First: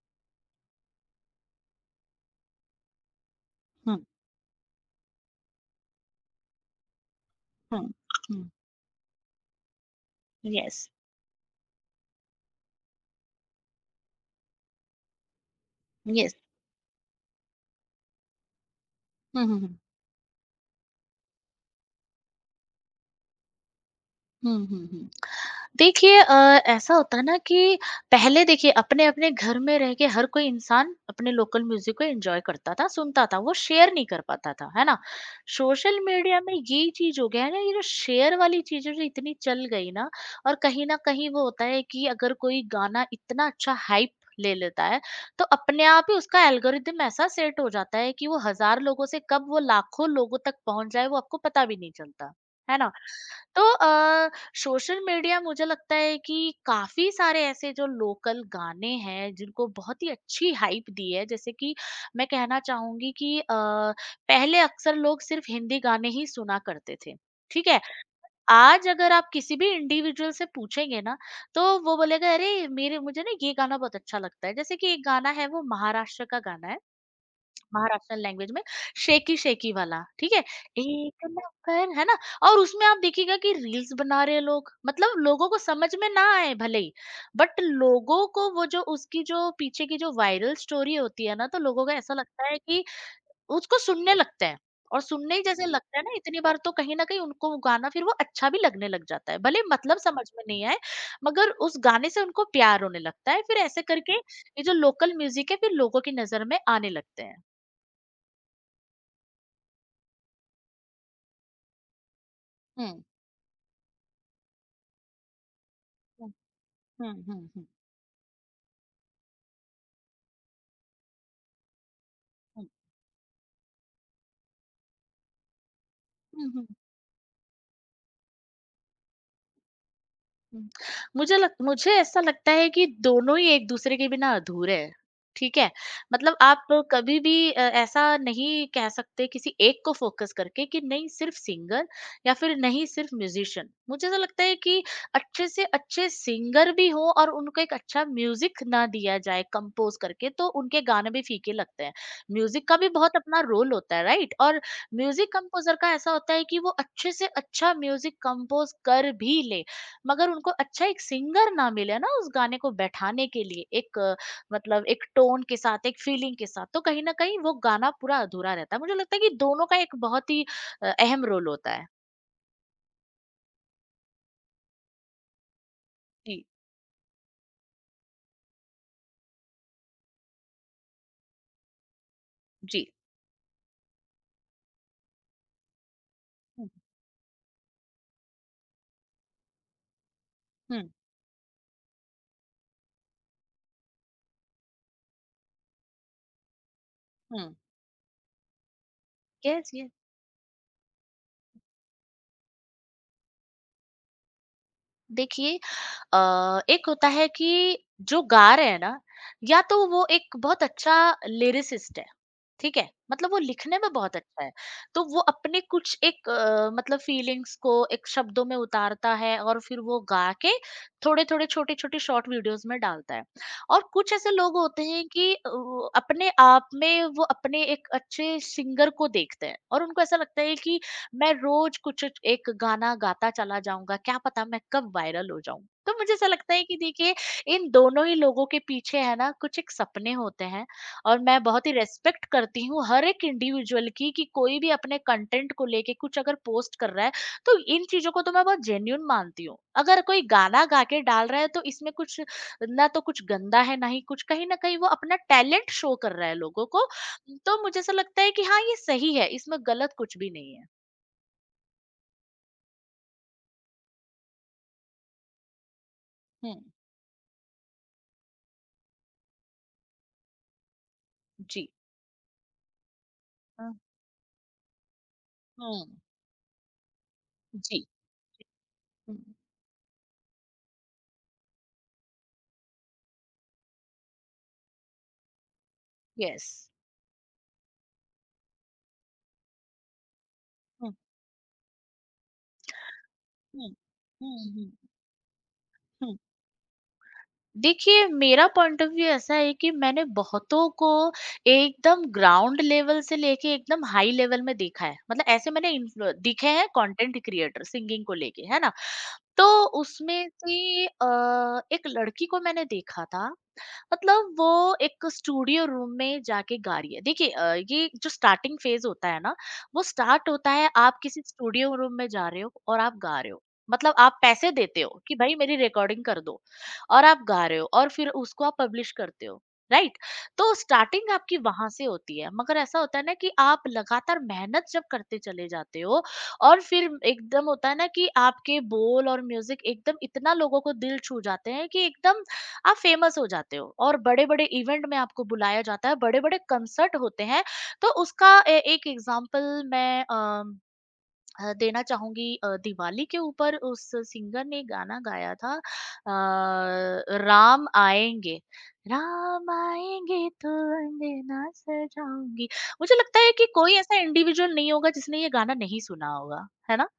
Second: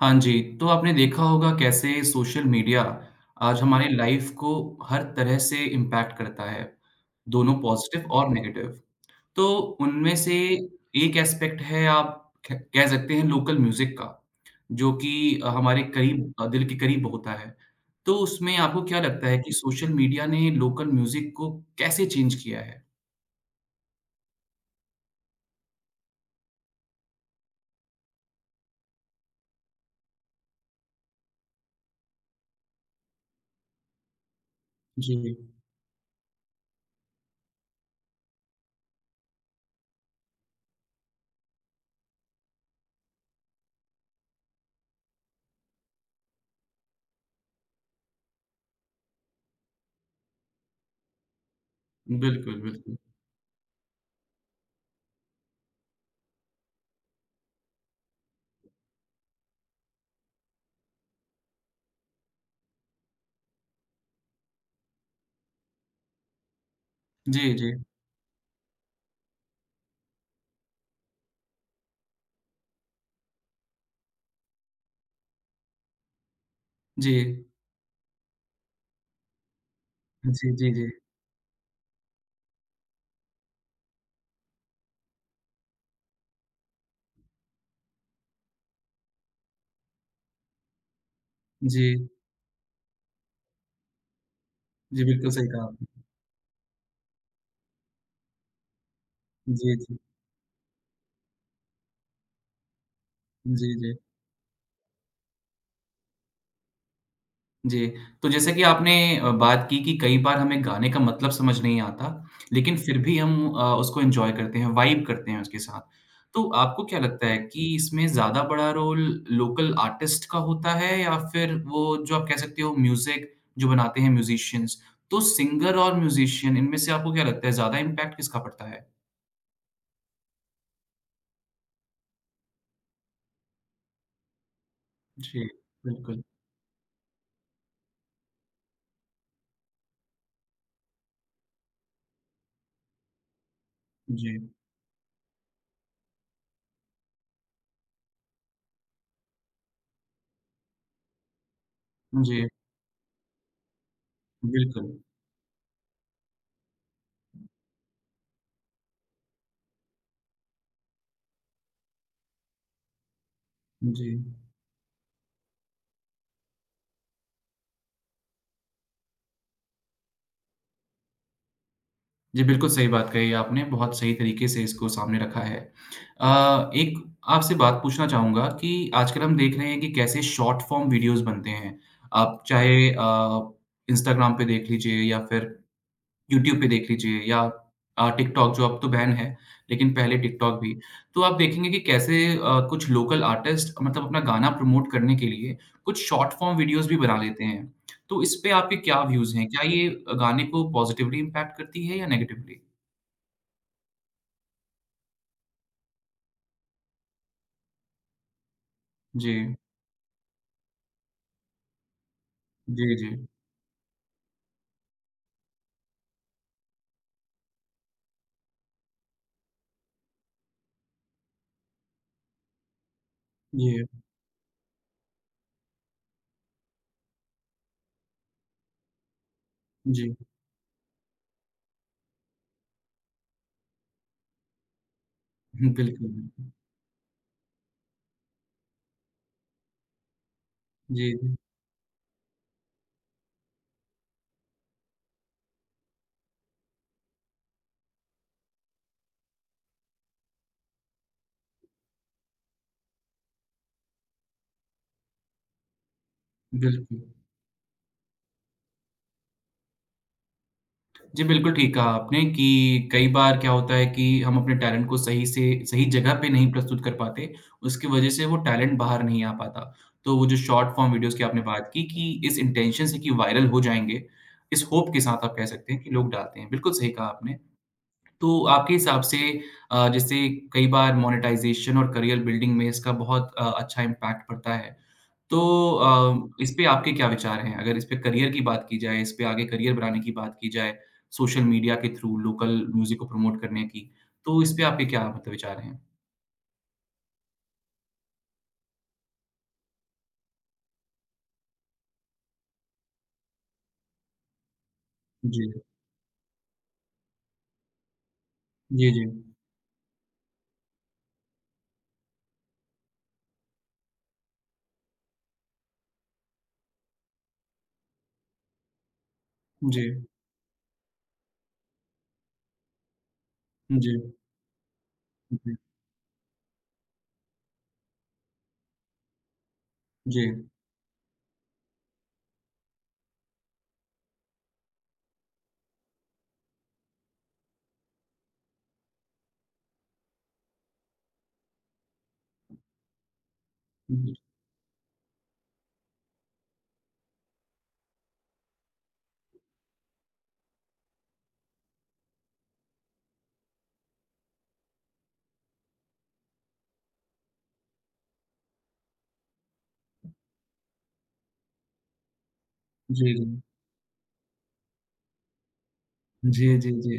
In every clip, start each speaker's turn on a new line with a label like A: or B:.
A: हाँ जी, तो आपने देखा होगा कैसे सोशल मीडिया आज हमारी
B: Hmm,
A: लाइफ को हर तरह से इम्पैक्ट करता है, दोनों
B: hmm,
A: पॉज़िटिव और
B: hmm.
A: नेगेटिव। तो उनमें से
B: Yes,
A: एक एस्पेक्ट है आप ख कह सकते हैं लोकल म्यूज़िक का, जो कि हमारे करीब
B: yes.
A: दिल के करीब होता है। तो उसमें आपको क्या लगता है
B: Hmm,
A: कि
B: hmm, hmm.
A: सोशल मीडिया ने लोकल म्यूज़िक को कैसे चेंज किया है?
B: Hmm, hmm, hmm. देखिए, ऐसा होता है ना कि पहले देखिए अपने-अपने घर में रह के हर कोई इंसान अपने लोकल म्यूज़िक को एन्जॉय करता था, सुनता था, वो शेयर नहीं कर पाता था, है ना?
A: जी,
B: सोशल मीडिया में यही चीज़ हो गया है ना, ये जो शेयर वाली चीज़ें जो इतनी चल गई ना और कहीं न कहीं वो होता है कि अगर कोई गाना इतना अच्छा हाइप ले लेता है, तो अपने आप ही उसका एल्गोरिदम ऐसा सेट हो जाता है कि वो हज़ार लोगों से कब वो लाखों लोगों तक पहुँच जाए, वो आपको पता भी नहीं चलता,
A: बिल्कुल,
B: है ना?
A: बिल्कुल।
B: तो सोशल मीडिया मुझे लगता है कि काफी सारे ऐसे जो लोकल गाने हैं जिनको बहुत ही अच्छी हाइप दी है। जैसे कि मैं कहना चाहूंगी कि पहले अक्सर लोग सिर्फ हिंदी गाने ही सुना करते थे।
A: जी,
B: ठीक
A: जी।
B: है। आज अगर आप किसी भी इंडिविजुअल से पूछेंगे ना तो वो बोलेगा, अरे मेरे मुझे ना ये गाना बहुत अच्छा लगता है। जैसे कि एक गाना है, वो महाराष्ट्र का गाना है,
A: जी।
B: महाराष्ट्रियन लैंग्वेज में, शेकी शेकी वाला, ठीक है?
A: जी, जी, जी।
B: एक नंबर, है ना? और उसमें आप देखिएगा कि रील्स बना रहे हैं लोग, मतलब लोगों को समझ में ना आए भले ही, बट लोगों को वो जो उसकी जो पीछे की जो वायरल स्टोरी होती है ना, तो लोगों को
A: जी,
B: ऐसा लगता है कि उसको सुनने लगते हैं। और
A: जी, बिल्कुल
B: सुनने ही
A: सही कहा
B: जैसे लगता
A: आपने।
B: है ना इतनी बार, तो कहीं न कहीं उनको वो गाना फिर वो अच्छा भी लगने लग जाता है। भले
A: जी, जी।
B: मतलब समझ में नहीं आए, मगर उस गाने से उनको प्यार होने लगता है, फिर
A: जी,
B: ऐसे
A: जी।
B: करके ये जो लोकल म्यूज़िक है फिर लोगों की नज़र में आने लगते हैं।
A: जी, तो जैसे कि आपने बात की कि कई बार हमें गाने का मतलब समझ नहीं आता, लेकिन
B: হুম,
A: फिर भी हम उसको एन्जॉय करते हैं, वाइब करते हैं उसके साथ।
B: হুম,
A: तो आपको क्या
B: হুম,
A: लगता है
B: হুম, হুম,
A: कि इसमें ज़्यादा बड़ा रोल लोकल आर्टिस्ट का होता है या फिर वो जो आप कह सकते
B: হুম,
A: हो म्यूज़िक जो बनाते हैं म्यूज़िशियंस, तो सिंगर और
B: হুম,
A: म्यूज़िशियन
B: হুম,
A: इनमें से आपको क्या लगता है ज़्यादा इम्पैक्ट किसका पड़ता है?
B: हुँ। मुझे ऐसा लगता है कि दोनों ही एक-दूसरे के बिना अधूरे हैं,
A: जी,
B: ठीक है?
A: बिल्कुल।
B: मतलब आप कभी भी ऐसा नहीं कह सकते किसी एक को फ़ोकस करके कि नहीं सिर्फ़ सिंगर या फिर नहीं सिर्फ़ म्यूज़िशियन। मुझे ऐसा
A: जी,
B: लगता है कि अच्छे से अच्छे सिंगर भी हों और उनको एक अच्छा म्यूज़िक ना दिया जाए कंपोज़ करके तो उनके गाने भी फीके लगते हैं।
A: जी,
B: म्यूज़िक का भी बहुत अपना रोल होता है, राइट? और
A: बिल्कुल।
B: म्यूज़िक कंपोज़र का ऐसा होता है कि वो अच्छे से अच्छा म्यूज़िक कंपोज़ कर भी ले, मगर उनको अच्छा एक सिंगर ना मिले ना उस गाने को बैठाने के लिए, एक
A: जी।
B: मतलब एक टोन के साथ, एक फीलिंग के साथ, तो कहीं ना कहीं वो गाना पूरा अधूरा रहता है। मुझे लगता है कि दोनों का एक बहुत ही अहम रोल होता है।
A: जी, बिल्कुल सही बात कही आपने, बहुत सही तरीके से इसको सामने रखा है।
B: जी।
A: एक आपसे बात पूछना चाहूँगा कि आजकल हम देख रहे हैं कि कैसे शॉर्ट फ़ॉर्म वीडियोज़ बनते हैं। आप चाहे
B: जी।
A: इंस्टाग्राम पे देख लीजिए या फिर यूट्यूब पे
B: हम्म,
A: देख लीजिए या टिकटॉक जो अब तो बैन है, लेकिन पहले टिकटॉक भी।
B: हम्म,
A: तो आप देखेंगे कि कैसे कुछ लोकल आर्टिस्ट मतलब अपना गाना प्रमोट करने के लिए कुछ शॉर्ट फ़ॉर्म वीडियोज़ भी बना लेते
B: हम्म।
A: हैं। तो इस पे आपके क्या व्यूज़ हैं? क्या
B: यस,
A: ये
B: यस।
A: गाने को पॉज़िटिवली इम्पैक्ट करती है या नेगेटिवली?
B: देखिए, अ, एक होता है कि जो गा रहे हैं ना,
A: जी,
B: या तो वो एक बहुत अच्छा लिरिसिस्ट है, ठीक है,
A: जी, जी।
B: मतलब वो लिखने में बहुत अच्छा है। तो वो अपने कुछ एक, मतलब फीलिंग्स को एक शब्दों में उतारता है और फिर वो गा के थोड़े थोड़े छोटे छोटे शॉर्ट वीडियोस में डालता है। और
A: ये
B: कुछ ऐसे लोग होते हैं कि वो अपने आप में वो अपने एक अच्छे सिंगर को देखते हैं और उनको
A: जी,
B: ऐसा लगता है कि मैं रोज कुछ एक गाना गाता चला जाऊंगा, क्या पता मैं कब वायरल हो जाऊं। तो
A: बिल्कुल,
B: मुझे ऐसा
A: बिल्कुल।
B: लगता है कि देखिए, इन दोनों ही लोगों के पीछे है ना कुछ एक सपने होते हैं। और
A: जी,
B: मैं बहुत ही रेस्पेक्ट करती हूँ हर एक इंडिविजुअल की, कि कोई भी अपने कंटेंट को लेके कुछ अगर पोस्ट कर रहा है, तो इन चीजों को तो मैं बहुत जेन्यून मानती हूँ। अगर कोई गाना गा के डाल रहा है तो इसमें कुछ, ना तो कुछ गंदा है, ना ही कुछ, कहीं ना कहीं वो अपना टैलेंट शो कर रहा है लोगों को।
A: बिल्कुल।
B: तो मुझे ऐसा लगता है कि हाँ, ये सही है, इसमें गलत कुछ भी नहीं है।
A: जी, बिल्कुल ठीक कहा आपने कि कई बार क्या होता है कि हम अपने टैलेंट को सही से सही जगह पे नहीं
B: हुँ,
A: प्रस्तुत कर पाते, उसकी वजह से वो टैलेंट बाहर नहीं आ पाता। तो वो जो शॉर्ट फ़ॉर्म वीडियोज़ की आपने
B: जी।
A: बात की कि इस इंटेंशन से कि वायरल हो
B: हाँ।
A: जाएँगे, इस होप के साथ आप कह सकते हैं
B: हुँ,
A: कि लोग डालते हैं। बिल्कुल सही कहा आपने।
B: जी,
A: तो आपके हिसाब से
B: हुँ,
A: जैसे कई बार मोनेटाइज़ेशन और करियर बिल्डिंग में इसका बहुत अच्छा इम्पैक्ट पड़ता है। तो इस पे
B: येस,
A: आपके क्या विचार हैं? अगर इस पे करियर की बात की जाए, इस पे आगे करियर बनाने की बात की जाए,
B: हुँ,
A: सोशल मीडिया के थ्रू लोकल म्यूज़िक को प्रमोट करने
B: हुँ,
A: की, तो
B: हुँ,
A: इस पे
B: हुँ,
A: आपके क्या मतलब विचार हैं?
B: हुँ। देखिए, मेरा पॉइंट ऑफ व्यू ऐसा है कि मैंने बहुतों को एकदम ग्राउंड लेवल से लेके एकदम हाई लेवल में देखा है। मतलब
A: जी।
B: ऐसे मैंने इन्फ्लु दिखे हैं, कंटेंट क्रिएटर सिंगिंग को लेके, है ना?
A: जी, जी।
B: तो उसमें से एक लड़की को मैंने देखा था, मतलब वो एक स्टूडियो रूम में जाके गा रही है। देखिए, ये जो स्टार्टिंग फेज़ होता है ना,
A: जी,
B: वो स्टार्ट होता है आप किसी स्टूडियो रूम में जा रहे हो और आप गा रहे हो।
A: जी,
B: मतलब आप पैसे देते हो कि भाई
A: जी,
B: मेरी रिकॉर्डिंग कर दो, और आप गा रहे हो और फिर उसको आप पब्लिश करते हो, राइट?
A: जी,
B: तो स्टार्टिंग आपकी वहाँ से होती है, मगर ऐसा होता है ना कि आप लगातार मेहनत जब करते चले जाते हो और फिर एकदम होता है ना कि आपके बोल और म्यूज़िक एकदम इतना लोगों को दिल छू जाते हैं कि एकदम आप फेमस हो जाते हो
A: जी,
B: और
A: जी, जी।
B: बड़े-बड़े इवेंट में आपको बुलाया जाता है, बड़े-बड़े कंसर्ट होते हैं। तो उसका ए एक एग्ज़ाम्पल मैं देना चाहूँगी। दिवाली के ऊपर उस सिंगर ने गाना गाया था, राम आएँगे तो अंगना सजाऊँगी। मुझे
A: जी,
B: लगता है कि कोई ऐसा इंडिविजुअल नहीं होगा जिसने ये गाना नहीं सुना होगा,
A: जी,
B: है ना?
A: जी।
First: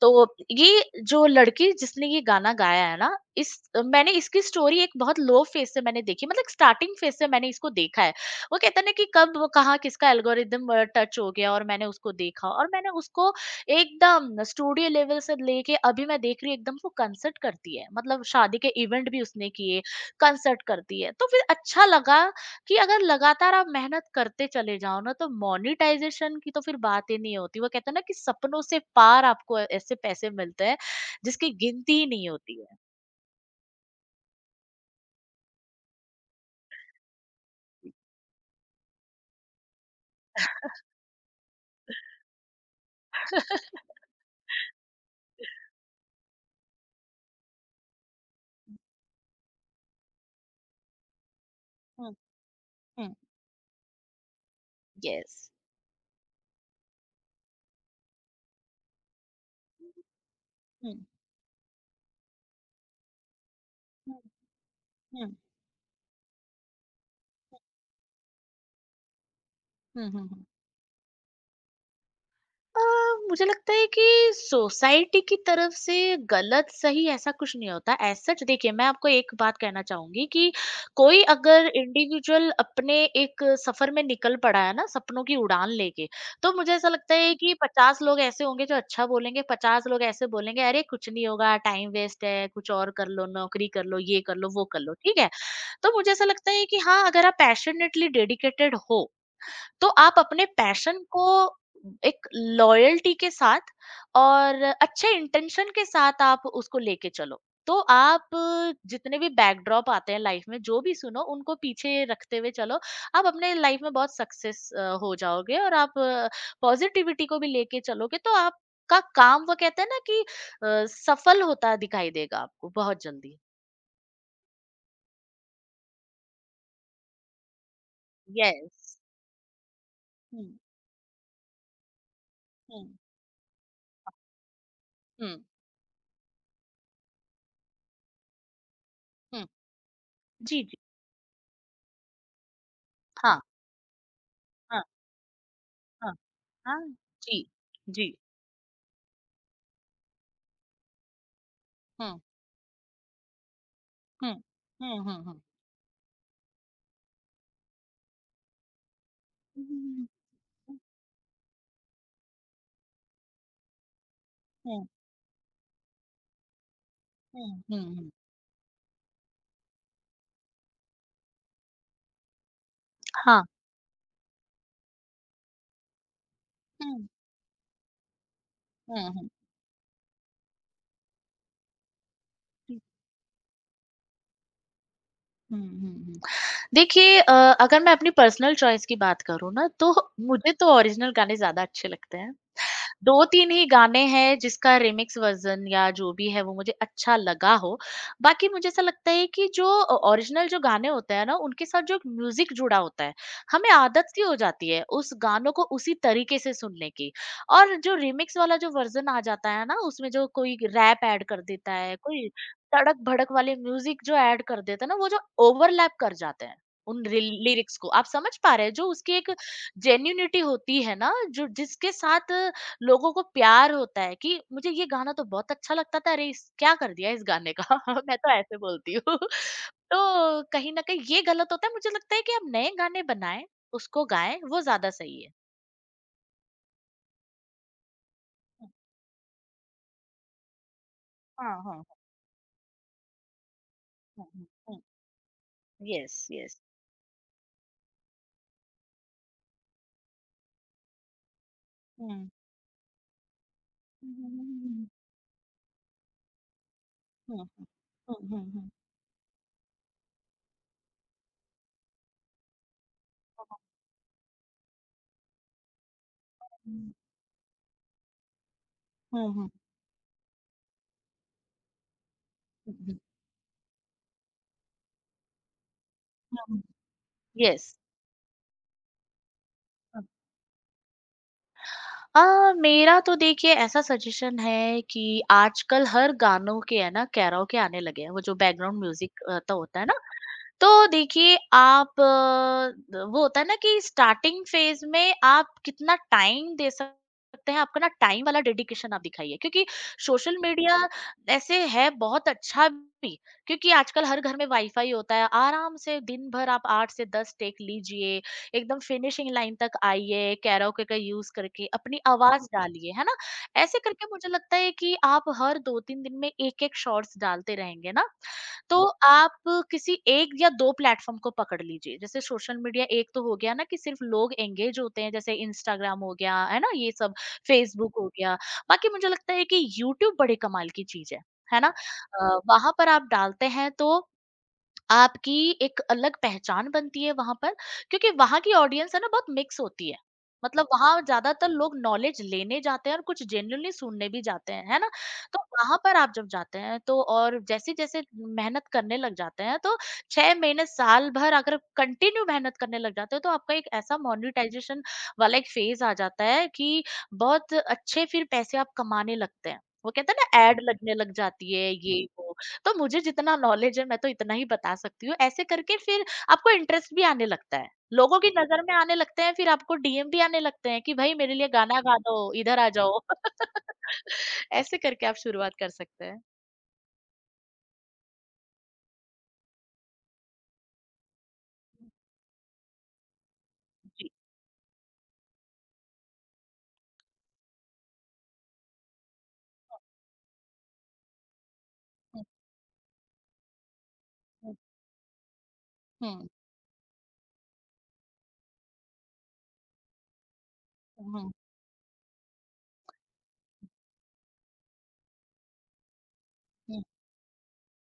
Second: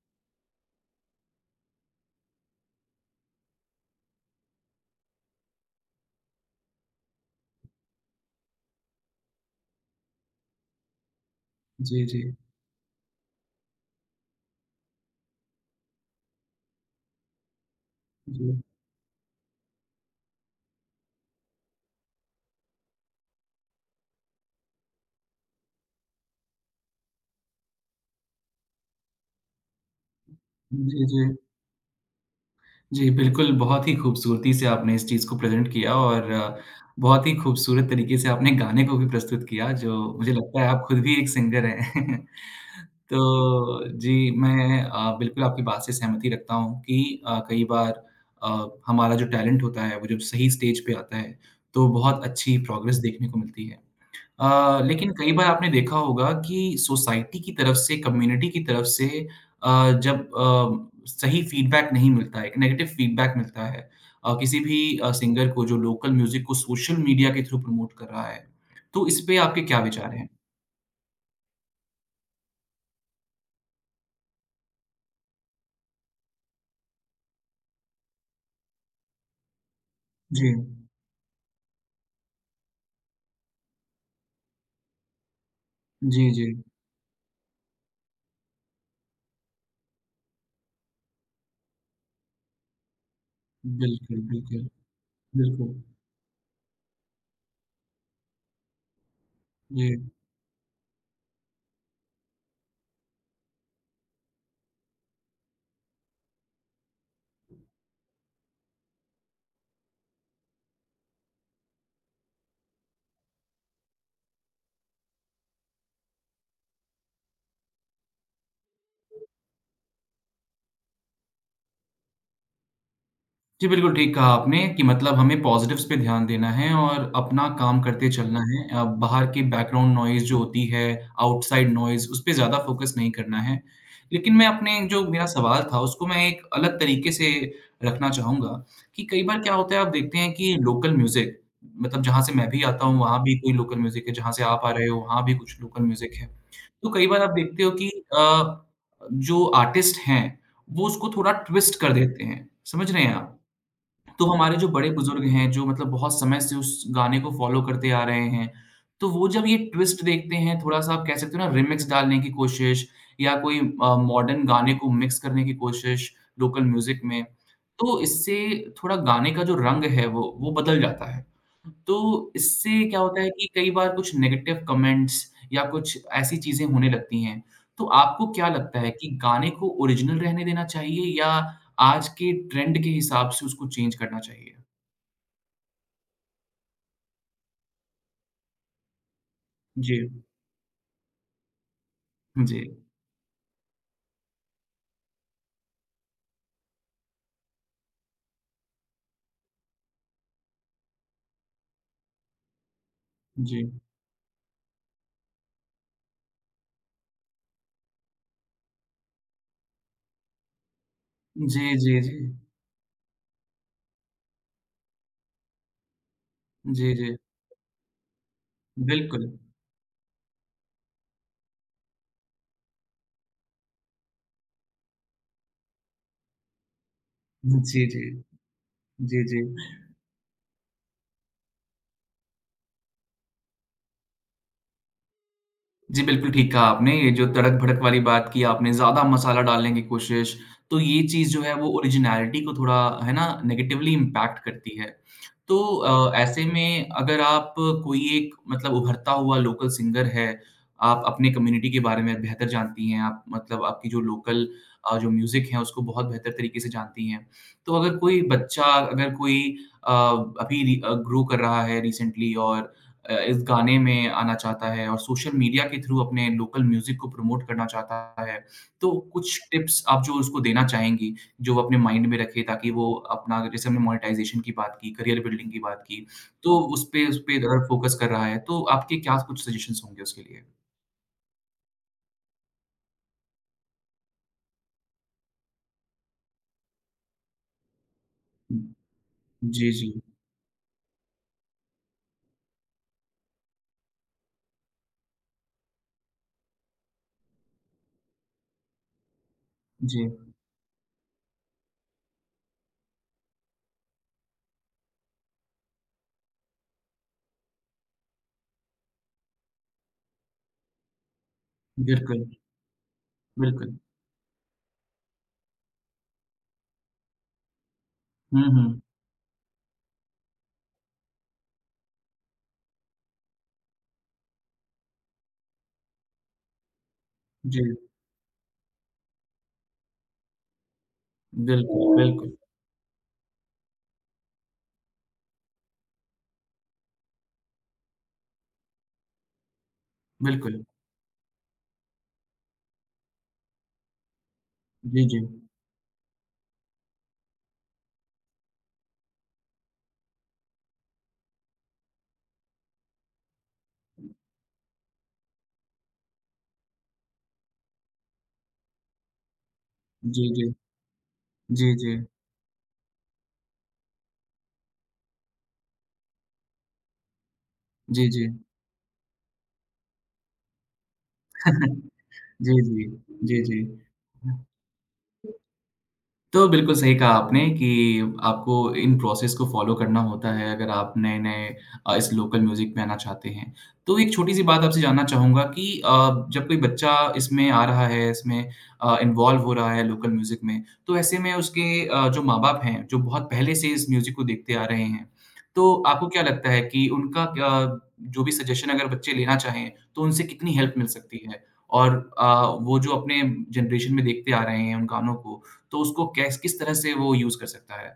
B: तो ये जो लड़की जिसने ये गाना गाया है ना, इस, मैंने इसकी स्टोरी एक बहुत लो फेज से मैंने देखी, मतलब स्टार्टिंग फेज से मैंने इसको देखा है। वो कहते हैं ना कि कब वो कहाँ किसका एल्गोरिदम टच हो गया, और मैंने
A: जी,
B: उसको
A: जी,
B: देखा और मैंने उसको एकदम स्टूडियो लेवल से लेके अभी मैं देख रही हूँ एकदम वो कंसर्ट करती है, मतलब शादी
A: जी,
B: के इवेंट भी उसने किए, कंसर्ट करती है। तो फिर अच्छा लगा कि अगर लगातार आप मेहनत करते चले जाओ ना तो मोनेटाइजेशन की तो फिर बात ही नहीं होती। वो कहते हैं ना कि सपनों से पार आपको ऐसे पैसे मिलते हैं
A: जी, जी।
B: जिसकी गिनती ही नहीं होती है।
A: जी, बिल्कुल, बहुत ही खूबसूरती से आपने इस चीज़ को प्रेज़ेंट किया और बहुत ही खूबसूरत तरीके से आपने गाने को भी प्रस्तुत किया, जो मुझे लगता है आप खुद भी एक सिंगर हैं। तो जी, मैं बिल्कुल आपकी बात से सहमति रखता हूँ कि कई बार हमारा जो टैलेंट होता है, वो जब सही स्टेज पे आता है, तो
B: हम्म,
A: बहुत अच्छी प्रोग्रेस
B: हम्म,
A: देखने को मिलती है। लेकिन कई
B: यस,
A: बार आपने देखा होगा कि सोसाइटी की तरफ से, कम्युनिटी की तरफ से
B: हम्म,
A: जब
B: हम्म,
A: सही फीडबैक नहीं मिलता है, एक नेगेटिव फीडबैक मिलता है
B: हम्म,
A: किसी भी सिंगर को जो लोकल म्यूज़िक को सोशल मीडिया के थ्रू प्रमोट कर रहा है, तो इस पे आपके क्या
B: हम्म,
A: विचार हैं?
B: अ, मुझे लगता है कि सोसाइटी की तरफ से गलत सही ऐसा कुछ नहीं होता एज सच। देखिए, मैं आपको एक बात कहना चाहूंगी
A: जी।
B: कि कोई अगर इंडिविजुअल अपने एक सफर में निकल पड़ा है ना सपनों की उड़ान लेके,
A: जी, जी।
B: तो मुझे ऐसा लगता है कि 50 लोग ऐसे होंगे जो अच्छा बोलेंगे, 50 लोग ऐसे बोलेंगे अरे कुछ नहीं होगा, टाइम वेस्ट है, कुछ और कर लो, नौकरी कर लो,
A: बिल्कुल,
B: ये कर लो,
A: बिल्कुल,
B: वो कर लो, ठीक है।
A: बिल्कुल।
B: तो मुझे ऐसा लगता है कि हाँ, अगर आप पैशनेटली डेडिकेटेड हो तो
A: जी।
B: आप अपने पैशन को एक लॉयल्टी के साथ और अच्छे इंटेंशन के साथ आप उसको लेके चलो। तो आप जितने भी बैकड्रॉप आते हैं लाइफ में, जो भी सुनो उनको पीछे रखते हुए चलो। आप अपने लाइफ में बहुत सक्सेस हो जाओगे और आप पॉजिटिविटी को भी लेके चलोगे तो आपका काम वो कहते हैं ना कि सफल होता दिखाई देगा आपको बहुत जल्दी।
A: जी, बिल्कुल ठीक कहा आपने कि मतलब हमें पॉज़िटिव्स पे ध्यान देना है और अपना काम करते चलना है।
B: यस।
A: बाहर की बैकग्राउंड नॉइज़ जो
B: हुँ,
A: होती है, आउटसाइड नॉइज़ उस पे ज़्यादा
B: हुँ,
A: फ़ोकस नहीं करना है। लेकिन मैं अपने जो मेरा
B: हुँ,
A: सवाल था उसको मैं एक अलग तरीके से रखना चाहूँगा कि कई बार
B: हुँ।
A: क्या होता है आप देखते हैं कि
B: जी, जी।
A: लोकल म्यूज़िक मतलब जहाँ से मैं भी आता हूँ वहाँ भी
B: हाँ,
A: कोई लोकल म्यूज़िक है, जहाँ से आप आ
B: हाँ।
A: रहे हो वहाँ भी कुछ लोकल म्यूज़िक
B: हाँ,
A: है।
B: हाँ,
A: तो कई बार आप
B: जी,
A: देखते हो कि
B: जी,
A: अ, जो आर्टिस्ट हैं वो उसको थोड़ा ट्विस्ट कर
B: हुँ,
A: देते हैं। समझ रहे हैं आप? तो
B: हुँ,
A: हमारे जो बड़े
B: हुँ, हुँ,
A: बुजुर्ग
B: हुँ।
A: हैं, जो मतलब बहुत समय से उस गाने को फ़ॉलो करते आ रहे हैं, तो वो जब ये
B: हुँ,
A: ट्विस्ट देखते हैं,
B: हुँ,
A: थोड़ा-सा आप कह सकते हो ना रिमिक्स डालने की कोशिश या कोई मॉडर्न गाने
B: हुँ,
A: को मिक्स करने की कोशिश लोकल म्यूज़िक में,
B: हुँ, हुँ,
A: तो
B: हुँ,
A: इससे थोड़ा गाने का जो रंग है वो बदल जाता है। तो इससे क्या होता है
B: हाँ,
A: कि कई बार कुछ नेगेटिव कमेंट्स या कुछ ऐसी चीज़ें होने
B: हुँ,
A: लगती हैं। तो आपको क्या लगता है कि
B: हुँ, हुँ,
A: गाने को ओरिजिनल रहने देना चाहिए या आज के ट्रेंड के हिसाब से उसको चेंज करना चाहिए।
B: हुँ, हुँ, हुँ। देखिए, अगर मैं अपनी पर्सनल चॉइस की बात करूँ ना, तो
A: जी।
B: मुझे तो ओरिजिनल गाने ज़्यादा अच्छे लगते हैं।
A: जी।
B: 2-3 ही गाने हैं जिसका रिमिक्स वर्ज़न या जो भी है वो मुझे अच्छा लगा हो। बाकी मुझे ऐसा लगता है कि जो ओ ओरिजिनल जो गाने होते हैं ना, उनके साथ जो एक म्यूज़िक जुड़ा होता है,
A: जी।
B: हमें आदत सी हो जाती है उस गानों को उसी तरीके से सुनने की। और जो रिमिक्स वाला जो वर्ज़न आ जाता है ना, उसमें जो कोई रैप ऐड कर
A: जी,
B: देता है,
A: जी, जी।
B: कोई तड़क-भड़क वाले म्यूज़िक जो ऐड कर देता है ना, वो जो ओवरलैप कर जाते हैं
A: जी,
B: उन
A: जी।
B: रिल लिरिक्स को। आप समझ पा रहे हैं? जो उसकी
A: बिल्कुल।
B: एक जेन्युइनिटी होती है ना, जो जिसके साथ लोगों को प्यार होता है कि मुझे ये गाना तो बहुत अच्छा लगता था, अरे इस क्या कर दिया इस गाने का।
A: जी, जी।
B: मैं तो ऐसे बोलती हूँ।
A: जी, जी।
B: तो कहीं न कहीं ये गलत होता है, मुझे लगता है कि अब नए गाने बनाएं, उसको गाएं, वो ज़्यादा सही है।
A: जी, बिल्कुल ठीक कहा आपने। ये जो तड़क-भड़क वाली बात की आपने, ज़्यादा मसाला डालने की कोशिश, तो ये चीज़ जो
B: हाँ,
A: है वो
B: हाँ।
A: ओरिजिनैलिटी को थोड़ा, है ना, नेगेटिवली
B: हम्म,
A: इम्पैक्ट
B: हम्म,
A: करती
B: हम्म।
A: है। तो
B: Yes,
A: ऐसे
B: yes.
A: में अगर आप कोई एक मतलब उभरता हुआ लोकल सिंगर है, आप अपने कम्युनिटी के बारे में
B: हम्म,
A: बेहतर जानती हैं, आप मतलब आपकी जो लोकल
B: हम्म,
A: जो म्यूज़िक है उसको बहुत बेहतर तरीके से जानती हैं। तो अगर
B: हम्म,
A: कोई बच्चा,
B: हम्म,
A: अगर कोई अ, अभी ग्रो कर रहा है रिसेंटली और इस गाने में आना चाहता है और सोशल मीडिया के थ्रू अपने लोकल म्यूज़िक को प्रमोट करना चाहता है, तो कुछ
B: हम्म,
A: टिप्स आप जो उसको देना चाहेंगी, जो वो अपने माइंड में रखे ताकि वो अपना जैसे हमने मोनेटाइज़ेशन की बात की, करियर बिल्डिंग की बात की, तो
B: हम्म।
A: उस पे अगर
B: Yes.
A: फोकस कर रहा है, तो आपके क्या कुछ सजेशंस होंगे उसके लिए?
B: मेरा तो देखिए ऐसा सजेशन है कि आजकल हर गानों के है ना कैरोके आने लगे हैं, वो जो बैकग्राउंड म्यूजिक तो
A: जी,
B: होता है
A: जी।
B: ना। तो देखिए आप, वो होता है ना कि स्टार्टिंग फेज में आप कितना टाइम दे सकते हैं आपका ना, टाइम वाला डेडिकेशन आप दिखाइए, क्योंकि
A: जी,
B: सोशल मीडिया ऐसे है बहुत अच्छा भी, क्योंकि आजकल हर घर में वाईफाई होता है, आराम से दिन भर आप 8 से 10 टेक लीजिए, एकदम फिनिशिंग लाइन तक आइए, कैरोके का यूज करके अपनी
A: बिल्कुल,
B: आवाज डालिए, है ना?
A: बिल्कुल।
B: ऐसे करके मुझे लगता है कि आप हर 2-3 दिन में एक एक शॉर्ट्स डालते रहेंगे ना,
A: हुँ,
B: तो
A: हुँ।
B: आप किसी एक या दो प्लेटफॉर्म को पकड़ लीजिए। जैसे सोशल मीडिया एक तो हो गया ना कि सिर्फ लोग एंगेज होते हैं, जैसे इंस्टाग्राम हो गया है ना ये सब,
A: जी,
B: फेसबुक हो गया। बाकी मुझे लगता है कि यूट्यूब बड़े कमाल की चीज है ना?
A: बिल्कुल, बिल्कुल,
B: वहां पर आप डालते हैं तो आपकी एक अलग पहचान बनती है वहाँ पर, क्योंकि वहाँ की ऑडियंस है ना बहुत मिक्स होती है।
A: बिल्कुल।
B: मतलब वहाँ ज़्यादातर लोग नॉलेज लेने जाते हैं और कुछ जेन्युइनली सुनने भी जाते हैं, है ना?
A: जी, जी।
B: तो वहाँ पर आप जब जाते हैं तो और जैसे-जैसे मेहनत करने लग जाते हैं तो 6 महीने, साल भर अगर कंटिन्यू मेहनत करने लग जाते हो तो आपका एक ऐसा मोनेटाइज़ेशन वाला एक फ़ेज़ आ जाता है कि बहुत अच्छे फिर पैसे आप कमाने लगते हैं। वो कहते हैं
A: जी,
B: ना,
A: जी।
B: ऐड लगने लग जाती है,
A: जी, जी।
B: ये वो। तो मुझे जितना नॉलेज है मैं तो इतना ही बता सकती हूँ। ऐसे करके फिर आपको इंटरेस्ट भी आने लगता है।
A: जी,
B: लोगों
A: जी।
B: की नज़र में आने लगते हैं, फिर आपको डीएम भी आने लगते हैं कि भाई मेरे लिए गाना गा दो,
A: जी,
B: इधर आ
A: जी।
B: जाओ।
A: जी, जी। हुँ।
B: ऐसे करके आप शुरुआत कर सकते हैं।
A: तो बिल्कुल सही कहा आपने कि आपको इन प्रोसेस को फ़ॉलो करना होता है अगर आप नए-नए इस लोकल म्यूज़िक में आना चाहते हैं। तो
B: जी।
A: एक छोटी-सी बात आपसे जानना चाहूँगा कि जब कोई बच्चा इसमें आ रहा है, इसमें इन्वॉल्व हो रहा है लोकल म्यूज़िक में, तो ऐसे में उसके जो
B: हुँ,
A: माँ-बाप हैं, जो बहुत पहले से इस म्यूज़िक को देखते
B: हुँ,
A: आ रहे हैं, तो आपको क्या
B: हुँ,
A: लगता है कि उनका क्या जो भी सजेशन अगर बच्चे लेना चाहें, तो उनसे कितनी हेल्प मिल सकती
B: हुँ,
A: है? और वो जो अपने जनरेशन में देखते आ रहे हैं उन गानों को, तो उसको कैस किस तरह
B: हुँ।
A: से वो यूज़ कर सकता है।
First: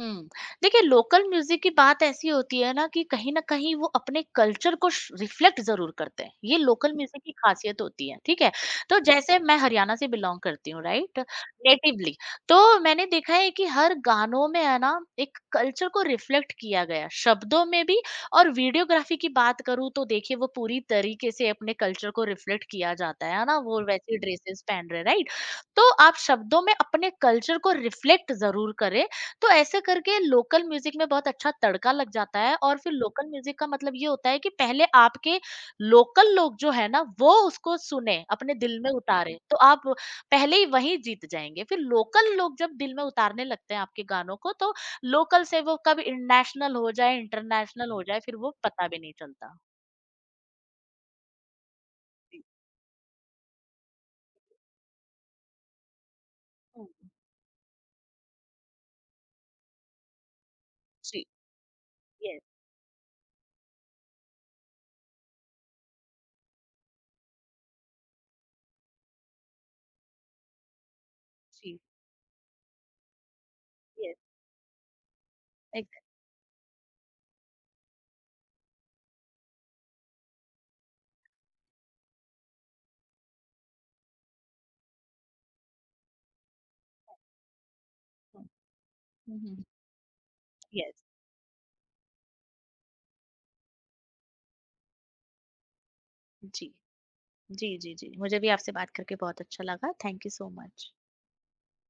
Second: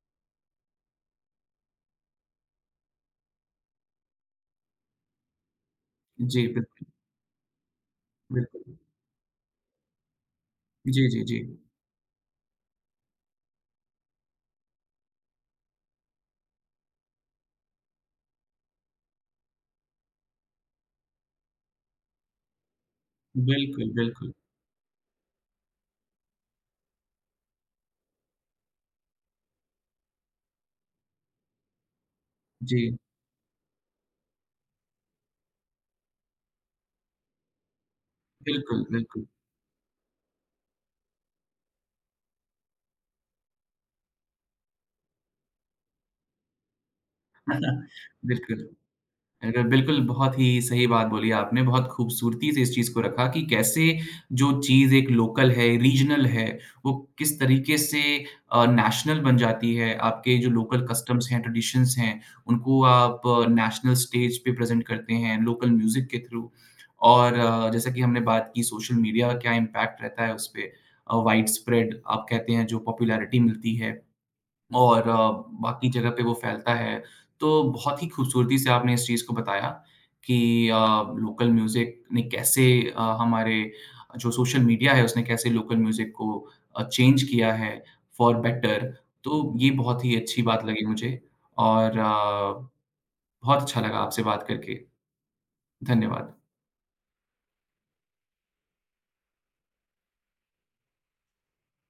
B: हुँ। देखिए, लोकल म्यूज़िक की बात ऐसी होती है ना कि कहीं न कहीं वो अपने कल्चर को श रिफ्लेक्ट ज़रूर करते हैं।
A: जी,
B: ये
A: बिल्कुल,
B: लोकल म्यूज़िक की ख़ासियत होती है, ठीक है?
A: बिल्कुल।
B: तो जैसे मैं हरियाणा से बिलॉन्ग करती हूँ,
A: जी,
B: राइट?
A: जी, जी।
B: नेटिवली। तो मैंने देखा है कि हर गानों में है ना एक कल्चर को रिफ्लेक्ट किया गया है, शब्दों में भी। और वीडियोग्राफ़ी की बात करूँ तो देखिए वो पूरी तरीके से अपने कल्चर को रिफ्लेक्ट किया जाता है ना? वो
A: बिल्कुल,
B: वैसे
A: बिल्कुल।
B: ड्रेसेस पहन रहे हैं, राइट? तो आप शब्दों में अपने कल्चर को रिफ्लेक्ट ज़रूर करें। तो ऐसे करके लोकल म्यूजिक में बहुत अच्छा तड़का लग जाता है, और फिर
A: जी,
B: लोकल म्यूजिक का मतलब ये होता है कि पहले आपके लोकल लोग जो है ना वो उसको सुने, अपने दिल
A: बिल्कुल,
B: में
A: बिल्कुल।
B: उतारे। तो आप पहले ही वहीं जीत जाएंगे। फिर लोकल लोग जब दिल में उतारने लगते हैं आपके गानों को तो लोकल से वो कब नेशनल हो जाए, इंटरनेशनल हो जाए, फिर वो
A: बिल्कुल।
B: पता भी नहीं चलता।
A: अगर बिल्कुल, बहुत ही सही बात बोली आपने, बहुत
B: जी।
A: खूबसूरती से इस चीज़ को रखा कि कैसे जो चीज़ एक लोकल है, रीजनल है, वो किस तरीके से नेशनल बन जाती है। आपके जो लोकल
B: जी।
A: कस्टम्स हैं, ट्रेडिशंस हैं,
B: यस।
A: उनको आप नेशनल स्टेज पे प्रेज़ेंट करते हैं, लोकल म्यूज़िक के थ्रू। और जैसा कि हमने बात की सोशल मीडिया का क्या इम्पैक्ट रहता है उसपे वाइड
B: जी।
A: स्प्रेड आप कहते हैं जो पॉपुलैरिटी मिलती है।
B: यस।
A: और बाकी
B: एग्जैक्ट।
A: जगह पे वो फैलता है। तो बहुत ही खूबसूरती से आपने इस चीज़ को बताया कि लोकल म्यूज़िक ने कैसे हमारे जो सोशल मीडिया है उसने कैसे लोकल म्यूज़िक को चेंज किया है फॉर बेटर।
B: हम्म,
A: तो ये बहुत ही अच्छी बात लगी
B: यस।
A: मुझे और बहुत अच्छा लगा आपसे बात करके। धन्यवाद।
B: जी, जी, जी, जी मुझे भी आपसे बात करके बहुत अच्छा लगा, थैंक यू सो मच।